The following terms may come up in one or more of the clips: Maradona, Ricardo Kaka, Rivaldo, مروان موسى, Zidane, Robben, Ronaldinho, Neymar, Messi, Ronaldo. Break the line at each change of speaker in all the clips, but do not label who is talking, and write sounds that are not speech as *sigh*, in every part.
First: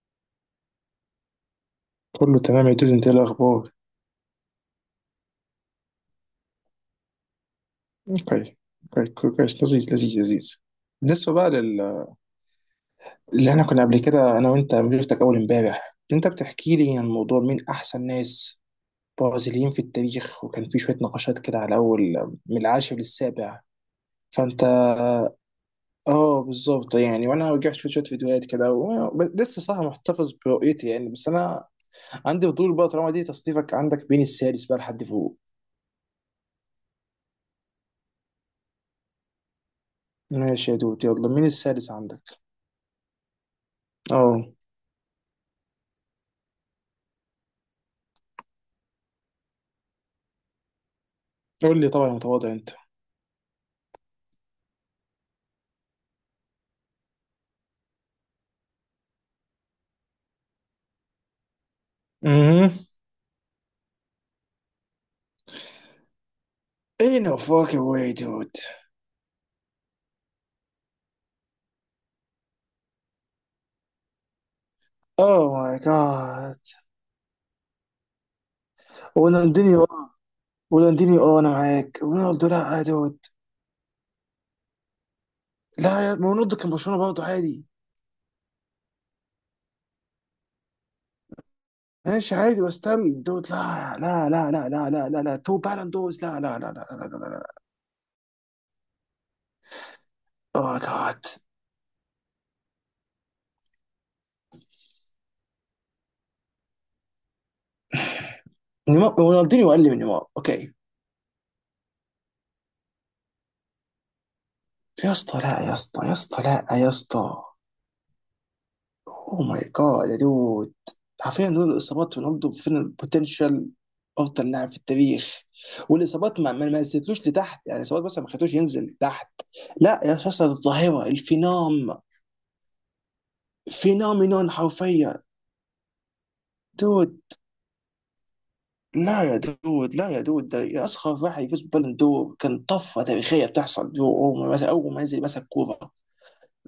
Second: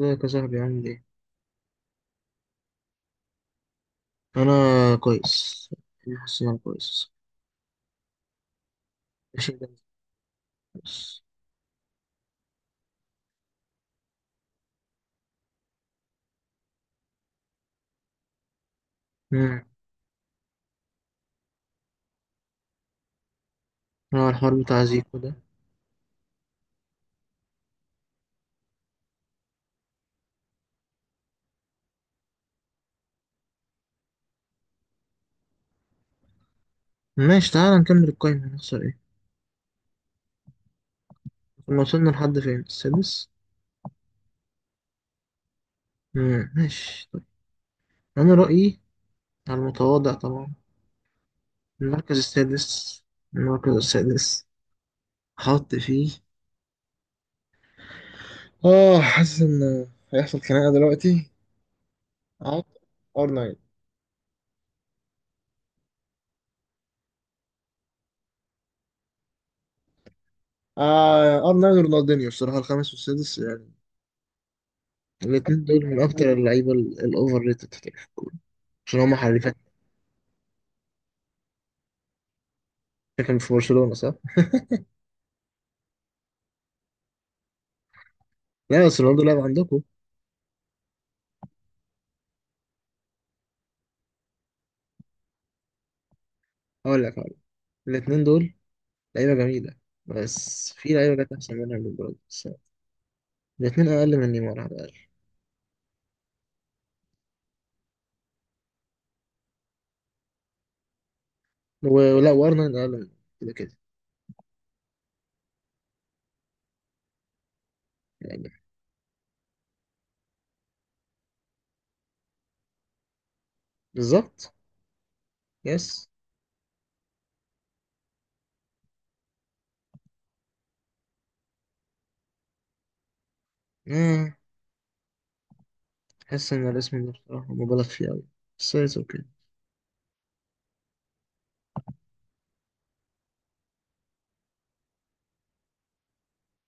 ازيك يا صاحبي، عامل ايه؟
كله تمام يا دود، انت ايه الاخبار؟
انا كويس. انا حاسس ان انا كويس.
اوكي. كويس
ماشي،
كويس
ده
لذيذ لذيذ لذيذ.
كويس.
بالنسبه بقى اللي احنا كنا قبل كده انا وانت لما شفتك اول امبارح، انت بتحكي لي عن موضوع مين احسن ناس
امم
برازيليين في التاريخ، وكان في شويه نقاشات كده على اول، من العاشر للسابع.
هو الحوار
فانت
بتاع زيكو ده.
اه بالظبط يعني. وانا رجعت شفت شويه فيديوهات كده لسه صح محتفظ برؤيتي يعني، بس انا عندي فضول بقى، طالما دي تصنيفك عندك بين السادس بقى لحد فوق.
ماشي، تعالى نكمل القايمة، هنخسر ايه؟
ماشي يا دود، يلا مين
كنا
السادس
وصلنا
عندك؟
لحد فين؟ السادس؟
اه.
ماشي طيب. انا رأيي، على المتواضع طبعا،
قول لي، طبعا
المركز
متواضع انت.
السادس. المركز السادس حط فيه. اه، حاسس ان هيحصل خناقة دلوقتي. احط
Mhm.
ار 9
In a fucking way, dude.
ار 9 ورونالدينيو، الصراحة الخامس والسادس يعني.
Oh
الاتنين
my
دول من أكتر
god.
اللعيبة الأوفر ريتد في التاريخ، عشان هم حريفات.
ورونالدينيو. ورونالدينيو اه انا معاك، رونالدو لا يا دود.
فاكر مش في برشلونة صح؟
لا يا ما، رونالدو كان برشلونة برضه عادي.
لا، بس رونالدو لعب عندكم.
ماشي عادي بس تم دود، لا لا لا لا لا لا لا لا، تو بالون دوز، لا لا لا لا
هقول
لا
لك
لا
هقول لك
لا.
الاتنين دول لعيبة جميلة، بس
اوه
في
جاد.
لعيبة جت أحسن منها من برضه، بس الاتنين أقل من نيمار على الأقل.
نيمار، رونالدينيو اقل من نيمار اوكي.
ولا وأرنولد أقل من كده كده
يا اسطى لا يا اسطى، يا اسطى لا يا اسطى.
يعني.
اوه ماي جاد يا دود. حرفيا دول الاصابات، رونالدو فين البوتنشال؟ افضل
بالظبط.
لاعب في التاريخ.
يس.
والاصابات ما نزلتلوش لتحت يعني، الاصابات بس ما خلتوش ينزل تحت. لا يا شخص الظاهره الفينام،
آه،
فينومينون حرفيا.
أحس إن الاسم ده
دود،
بصراحة مبالغ فيه أوي، بس اتس أوكي.
لا يا دود، لا يا دود ده يا، اصغر واحد يفوز بالون دور، كان طفره تاريخيه بتحصل. دو اول ما مسك، اول ما نزل مسك كوره،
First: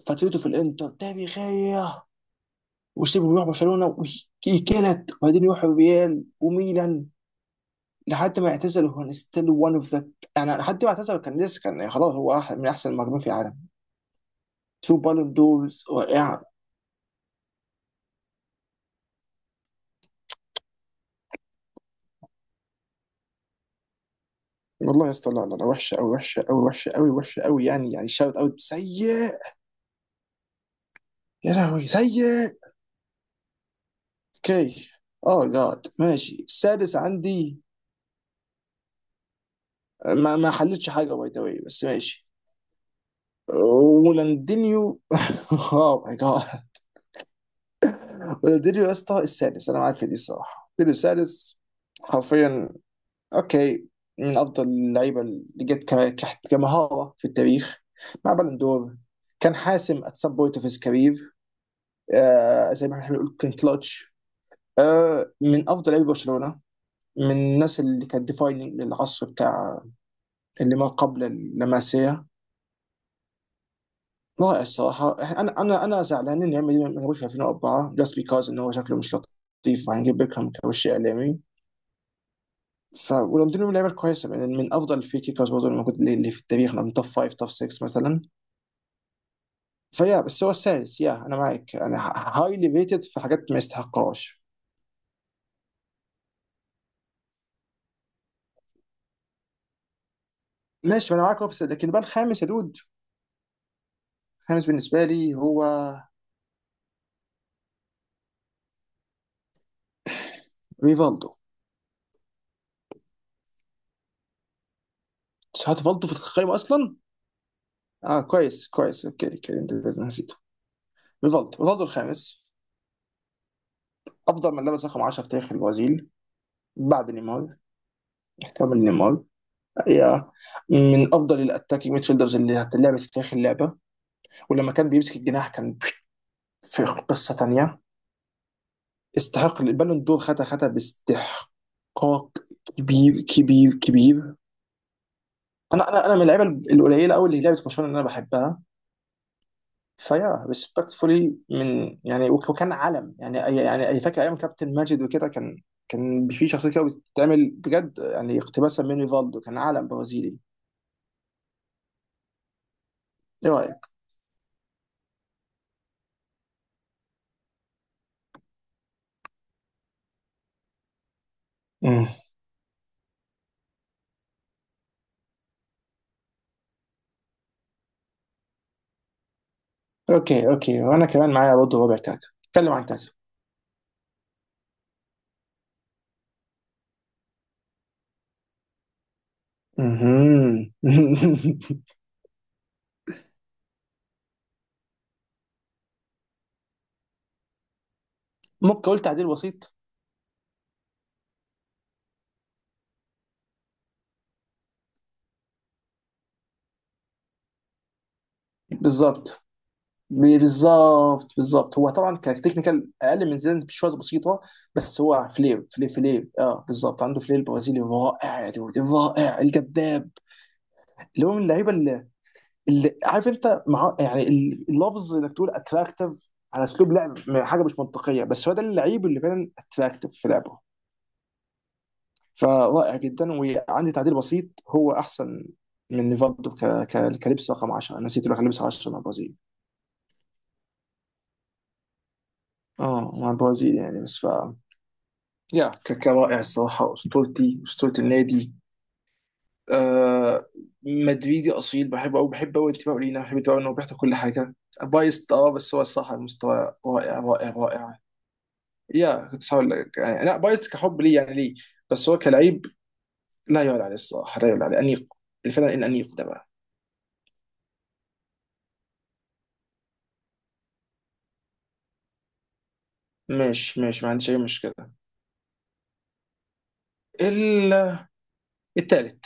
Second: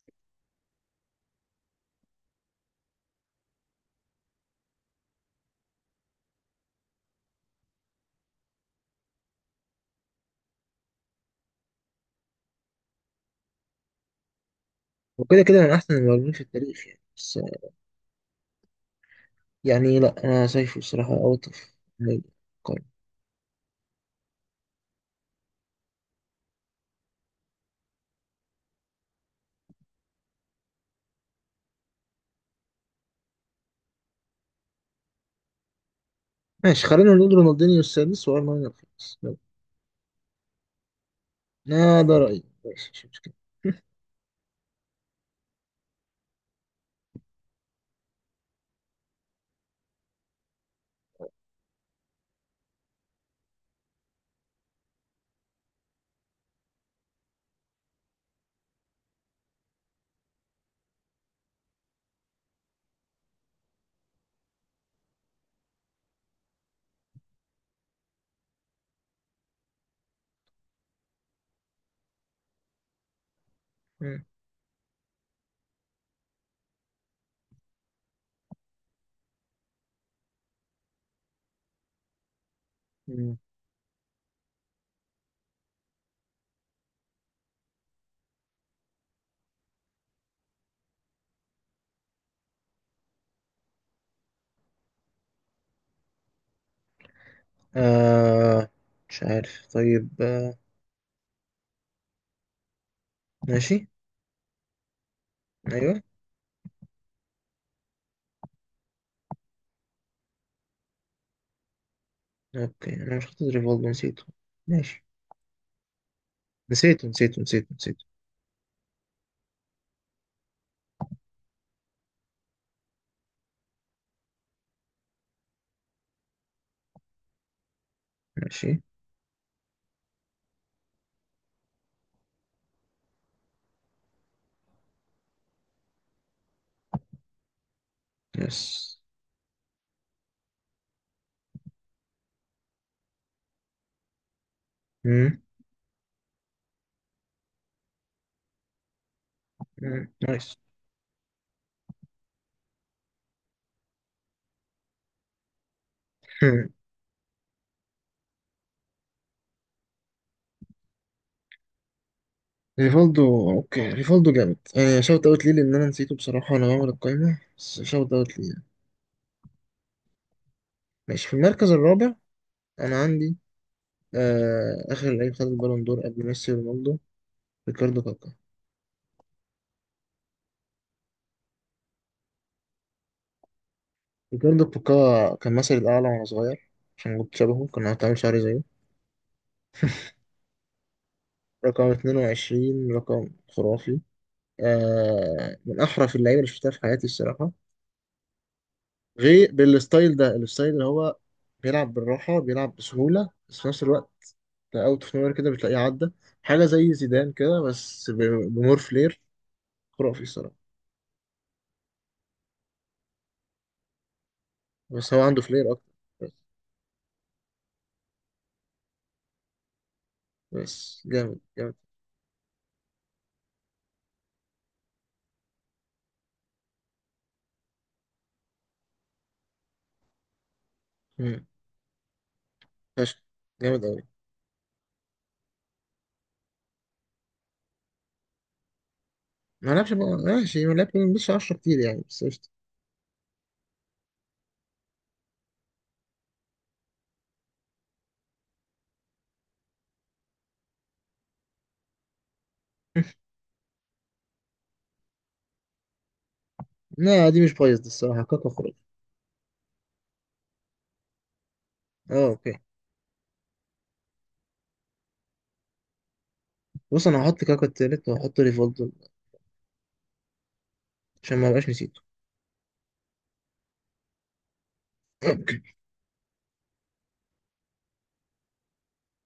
فترته في الانتر تاريخيه، وسيبه يروح برشلونه ويكلت، وبعدين يروح ريال وميلان. لحد ما اعتزل هو ستيل one of the، يعني لحد ما اعتزل كان لسه، كان خلاص هو من احسن المهاجمين في العالم. تو بالون
وكده كده من
دورز
أحسن المهاجمين
رائعه.
في التاريخ يعني. بس يعني، لا، أنا شايفه بصراحة أوت أوف قارن.
والله يا اسطى لا لا لا، وحشه قوي وحشه قوي وحشه قوي وحشه قوي، يعني يعني شاوت اوت سيء، يا لهوي سيء. اوكي. اه جاد ماشي،
ماشي،
السادس
خلينا نقول
عندي.
رونالدينيو السادس وأرنولد الخامس يلا.
ما حلتش حاجه باي ذا واي، بس
آه، ده
ماشي.
رأيي، ماشي مش مشكلة.
ولاندينيو. *laughs* اوه ماي جاد. ولاندينيو يا اسطى السادس، انا معاك في دي الصراحه، ولاندينيو السادس حرفيا. اوكي. من افضل اللعيبه اللي جت كمهاره في التاريخ مع بالون دور. كان حاسم at some point of his career. آه زي ما احنا بنقول كان كلاتش. آه من افضل لعيبه برشلونه، من الناس اللي كانت ديفايننج للعصر بتاع اللي ما قبل اللماسيه. رائع الصراحه. انا زعلان ان ريال مدريد ما جابوش في 2004، جاست بيكاز ان هو شكله مش لطيف وهنجيب بيكهام كوش اعلامي. ف
مم.
ولندن من اللعيبه الكويسه، من افضل الفري كيكرز برضه اللي موجود، اللي في التاريخ من توب 5 توب 6 مثلا. فيا بس هو السادس، يا انا معاك، انا هايلي ريتد في حاجات ما يستحقهاش.
آه، مش عارف، طيب آه.
ماشي، ما انا معاك اوفيس. لكن بقى الخامس يا دود،
ماشي.
الخامس بالنسبه لي هو
ايوه.
ريفالدو.
اوكي انا مش حاطط ريفولد، نسيته. ماشي.
هات ريفالدو في القائمه اصلا.
نسيته نسيته نسيته نسيته.
اه كويس كويس اوكي اوكي، انت نسيته. ريفالدو، ريفالدو الخامس، افضل من لبس رقم 10 في تاريخ البرازيل بعد نيمار. كامل
ماشي.
نيمار يا، من افضل الاتاكينج ميدفيلدرز اللي هتلعب في تاريخ اللعبه. ولما كان بيمسك الجناح، كان في قصه ثانيه.
يس.
استحق البالون دور، خدها خدها باستحقاق، كبير كبير كبير.
مم.
انا من اللعيبه القليله قوي اللي لعبت برشلونه اللي انا بحبها.
مم.
فيا
نايس.
ريسبكتفولي، من يعني وكان علم يعني، يعني أي فاكر ايام كابتن ماجد وكده، كان
*laughs*
في
مم.
شخصيه كده بتتعمل بجد يعني، اقتباسا من ريفالدو، كان علم برازيلي.
ريفولدو
ايه
اوكي،
رايك؟
ريفولدو جامد. آه شوت اوت ليه، لان انا نسيته بصراحة وانا بعمل القايمة، بس شوت اوت ليه. ماشي، في المركز
مم.
الرابع انا عندي آه اخر لعيب خد البالون دور قبل ميسي ورونالدو، ريكاردو كاكا.
اوكي اوكي، وانا كمان معايا برضه، ربع كاكا اتكلم عن كاكا.
ريكاردو كاكا كان مثلي الاعلى وانا صغير، عشان كنت شبهه، كان هتعمل شعري زيه.
مهم.
رقم
*laughs*
22 رقم خرافي. آه من أحرف اللعيبة اللي شفتها في حياتي الصراحة.
ممكن اقول تعديل
غير
بسيط.
بالستايل ده، الستايل اللي هو بيلعب بالراحة، بيلعب بسهولة، بس في نفس الوقت أوت أوف نوير كده بتلاقيه عدى. حاجة زي زيدان كده، بس بمور فلير.
بالظبط
خرافي الصراحة.
بالظبط بالظبط، هو طبعا كتكنيكال اقل من زيدان بشويه بسيطه، بس
بس هو
هو
عنده
فلير
فلير
فلير
أكتر.
فلير،
بس,
اه بالظبط عنده فلير برازيلي رائع يا دود، رائع الجذاب.
بس
اللي هو
جامد
من اللعيبه
جامد.
اللي، اللي عارف انت مع يعني اللفظ انك تقول اتراكتيف على اسلوب لعب، حاجه مش منطقيه، بس هو ده اللعيب اللي فعلا اتراكتيف في لعبه.
مم.
فرائع
فشخ،
جدا.
جامد
وعندي
أوي.
تعديل بسيط، هو احسن من نيفالدو كلبس رقم 10. أنا نسيت اقول لك، كلبس 10 مع البرازيل.
ما لعبش ماشي ما لعبش مش 10 كتير يعني، بس قشطة.
اه، مع البرازيل يعني بس. ف، يا كاكا رائع الصراحة، أسطورتي، أسطورة النادي. آه، مدريدي أصيل، بحبه أوي، بحب أوي انتباهه لينا،
*laughs*
بحب انتباهه إنه بيحضر كل حاجة. بايست، أه بس هو الصراحة المستوى رائع
لا، دي
رائع
مش بايظ، دي
رائع.
الصراحة كاكا خرافي.
يا كنت هقول لك يعني، لا بايست كحب ليه يعني، ليه بس هو
اه اوكي.
كلعيب لا يعلى عليه الصراحة، لا يعلى عليه أنيق. الفنان الأنيق ده بقى.
بص انا هحط كاكا التالت وهحط ريفولدو عشان ما ابقاش نسيته.
ماشي ماشي، ما عنديش أي مشكلة.
اوكي.
ال- التالت،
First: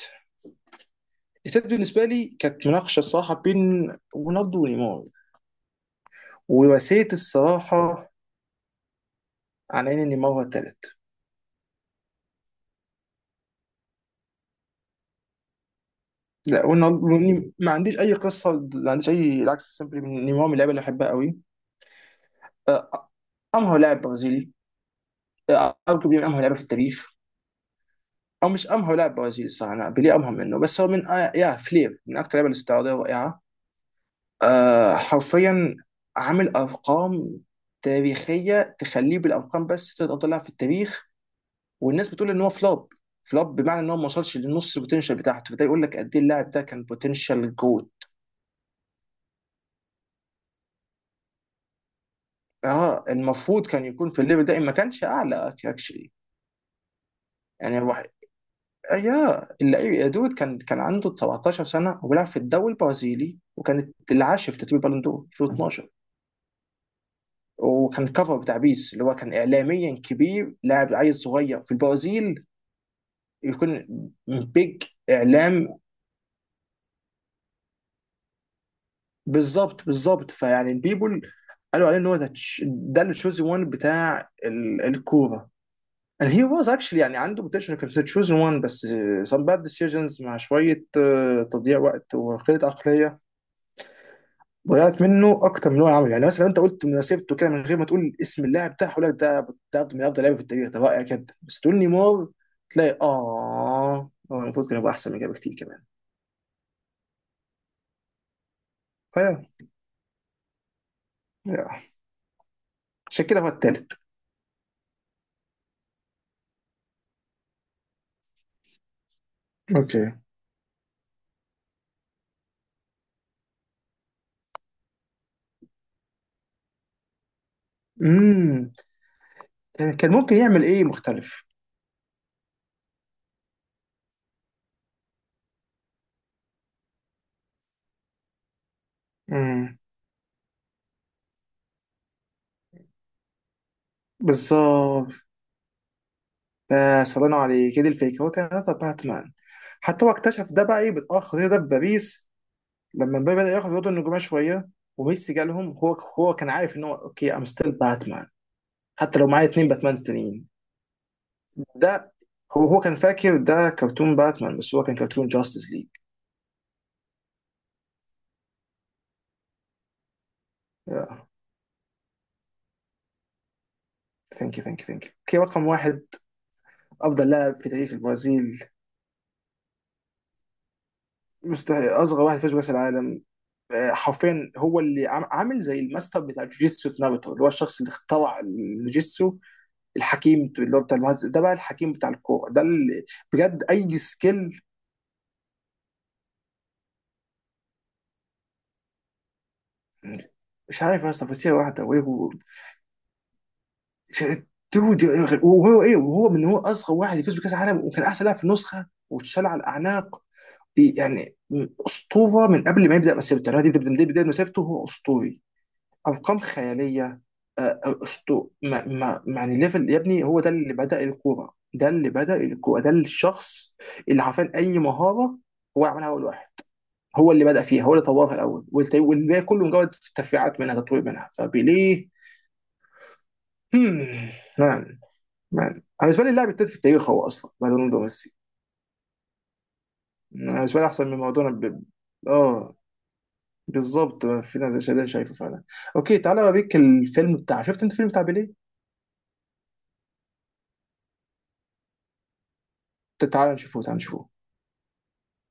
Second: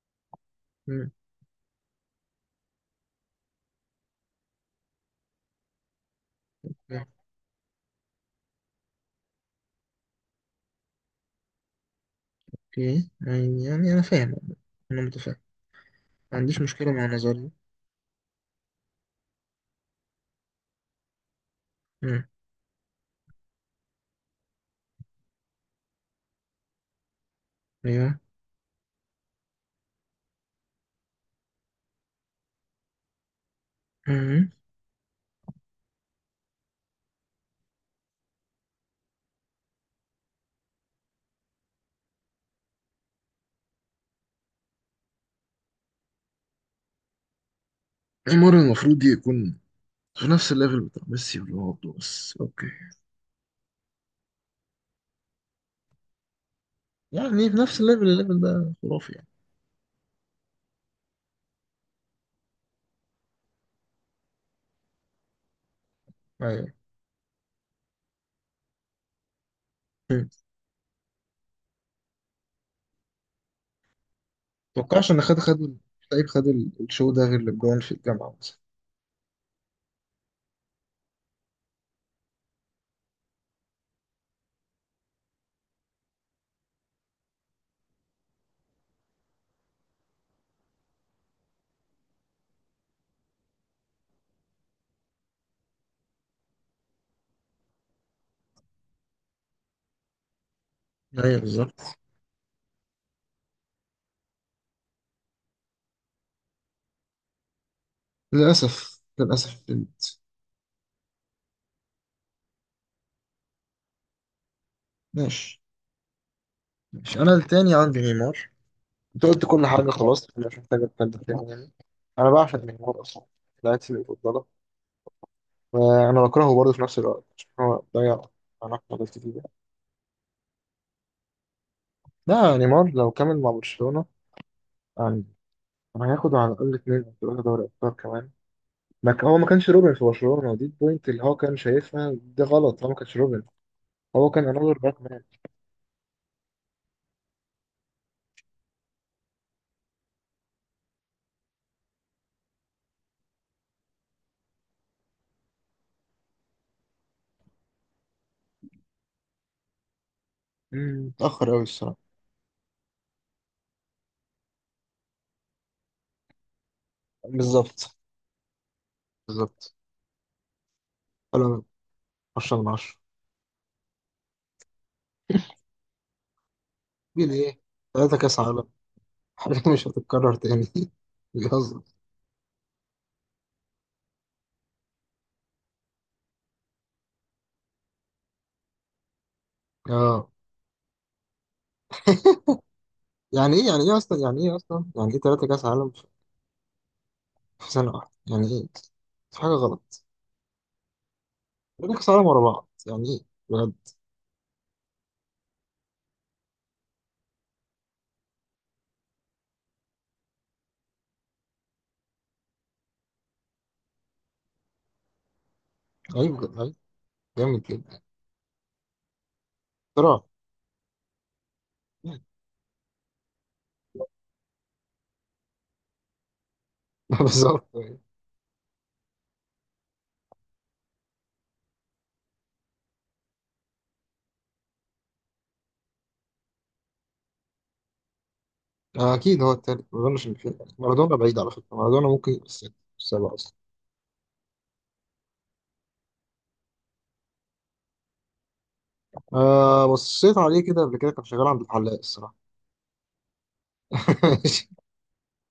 مم.
التالت بالنسبة لي كانت مناقشة الصراحة بين رونالدو ونيمار، ورسيت الصراحة على إن نيمار هو التالت.
اوكي يعني انا فاهم، انا متفاهم، ما عنديش
لا،
مشكله مع نظري.
وإني ما عنديش أي قصة، ما عنديش أي العكس، سيمبلي نيمار من اللعيبة اللي أحبها قوي.
مم.
آه، أمهر لاعب برازيلي. آه، أرجو من أمهر لعيبة في التاريخ،
ايوه.
أو مش أمهر لاعب برازيلي صح، أنا بيليه أمهر منه. بس هو من آه يا فلير، من أكتر اللعيبة الاستعراضية الرائعة.
مم.
آه حرفيا. عامل أرقام تاريخية تخليه بالأرقام، بس تلات أفضل لاعب في التاريخ. والناس بتقول إن هو فلوب، فلوب بمعنى إن هو ما وصلش لنص البوتنشال بتاعته، فده يقول لك قد إيه اللاعب ده كان بوتنشال جوت.
نيمار المفروض يكون في نفس الليفل بتاع ميسي ورونالدو، بس اوكي
اه، المفروض كان يكون في الليفل ده إن ما كانش اعلى اكشلي.
يعني، في
يعني
نفس الليفل.
الواحد،
الليفل ده
آه
خرافي يعني.
يا اللعيب يا دود، كان عنده 17 سنه وبيلعب في الدوري البرازيلي، وكانت العاشر في ترتيب البالون دور 2012،
ايوه.
وكان كفر بتاع بيس اللي هو كان اعلاميا
مم.
كبير، لاعب عيل صغير في البرازيل يكون بيج
متوقعش ان خد
اعلام.
لعيب خد الشو ده، غير لبجون في الجامعه مثلا.
بالظبط بالظبط، فيعني البيبول قالوا عليه ان هو ده ده التشوزي، وان بتاع الكوره. And he was actually يعني عنده potential، كان في chosen one. بس some bad decisions مع شوية تضييع وقت وقلة عقلية، ضيعت منه أكتر من هو عمل. يعني مثلا لو أنت قلت مسيرته كده من غير ما تقول اسم اللاعب ده، هقول لك ده ده من أفضل لعيبة في التاريخ، ده رائع جدا.
ايوه
بس تقول
بالظبط.
نيمار، تلاقي آه هو المفروض كان يبقى أحسن من كده بكتير كمان.
للاسف
فيا
للاسف بنت.
يا. عشان كده هو التالت.
ماشي. ماشي انا التاني عندي نيمار. انت قلت كل حاجة
اوكي.
خلاص، مش محتاجة اتكلم تاني يعني. أنا بعشق نيمار أصلا، لعيبتي المفضلة. وأنا بكرهه برضه في نفس الوقت، عشان هو ضيع
امم
علاقة حاجات كتير.
كان ممكن يعمل إيه مختلف.
لا، نيمار لو كمل مع برشلونة يعني هياخد على الأقل اتنين أو تلاتة دوري أبطال كمان. ما ك- هو ما كانش
امم
روبن في برشلونة، دي البوينت اللي هو كان شايفها ده غلط، هو ما كانش روبن. هو كان أنظر باك
بالظبط،
مان.
فسلام عليك هي دي الفكره، هو كان هدف باتمان. حتى هو اكتشف ده بقى ايه بتاخر الخطير ده بباريس لما مبابي بدا ياخد الوضع النجوميه شويه وميسي جالهم، هو هو كان عارف ان هو اوكي ام ستيل باتمان، حتى لو معايا اتنين باتمان تانيين.
مم، متأخر أوي
ده.
الصراحة.
هو هو كان فاكر ده كرتون باتمان، بس هو كان كرتون جاستس ليج.
بالظبط بالظبط. حلو. 10 من 10.
ثانك يو ثانك يو ثانك يو، اوكي رقم واحد،
مين
افضل
إيه؟
لاعب في تاريخ
تلاتة كأس
البرازيل.
عالم. *laughs* حاجات مش هتتكرر تاني. *laughs* بيهزر.
مستحيل، اصغر واحد فاز بكاس العالم. آه، حرفيا هو اللي عامل زي الماستر بتاع جوجيتسو في ناروتو، اللي هو الشخص اللي اخترع الجوجيتسو،
اه،
الحكيم اللي هو بتاع المهندس ده بقى، الحكيم بتاع الكوره ده اللي
يعني
بجد
ايه؟ يعني ايه
اي
اصلا؟ يعني ايه
سكيل.
اصلا؟ يعني ايه ثلاثة كاس عالم في في سنة واحدة يعني ايه؟ في حاجة غلط.
مش عارف يا اسطى، فسيره واحده
ثلاثة كاس عالم
وهو.
ورا بعض يعني ايه بجد؟
دود، وهو ايه، وهو من هو اصغر واحد يفوز بكاس العالم، وكان احسن لاعب في النسخه واتشال على الاعناق يعني، اسطوره من قبل ما يبدا مسيرته، يعني هو دي بدايه بدايه مسيرته هو اسطوري.
غريب
ارقام
بجد غريب.
خياليه. آه،
جامد
آه،
جدا.
اسطو ما ما يعني ليفل يا
اختراع.
ابني. هو ده اللي بدا الكوره، ده اللي بدا الكوره، ده الشخص اللي عارفين اي مهاره هو عملها اول واحد،
*laughs*
هو اللي بدأ
بالظبط.
فيها، هو اللي طورها الأول والباقي كله مجرد تفريعات منها، تطوير منها. فبيليه. هم، مان. مان أنا بالنسبة لي اللاعب التالت في التاريخ هو أصلا بعد رونالدو وميسي.
آه، اكيد هو التالت. ما اظنش ان في
أنا بالنسبة لي أحسن
مارادونا.
من
بعيد على
مارادونا
فكرة،
ب...
مارادونا ممكن يبقى السادس،
آه.
السابع اصلا.
بالظبط، في ناس ده شايفه فعلا. أوكي، تعالى أوريك الفيلم بتاع، شفت أنت الفيلم بتاع بيليه؟
آه بصيت عليه كده قبل كده، كان شغال عند الحلاق الصراحة.
تعالى نشوفه، تعالى نشوفه.
*laughs*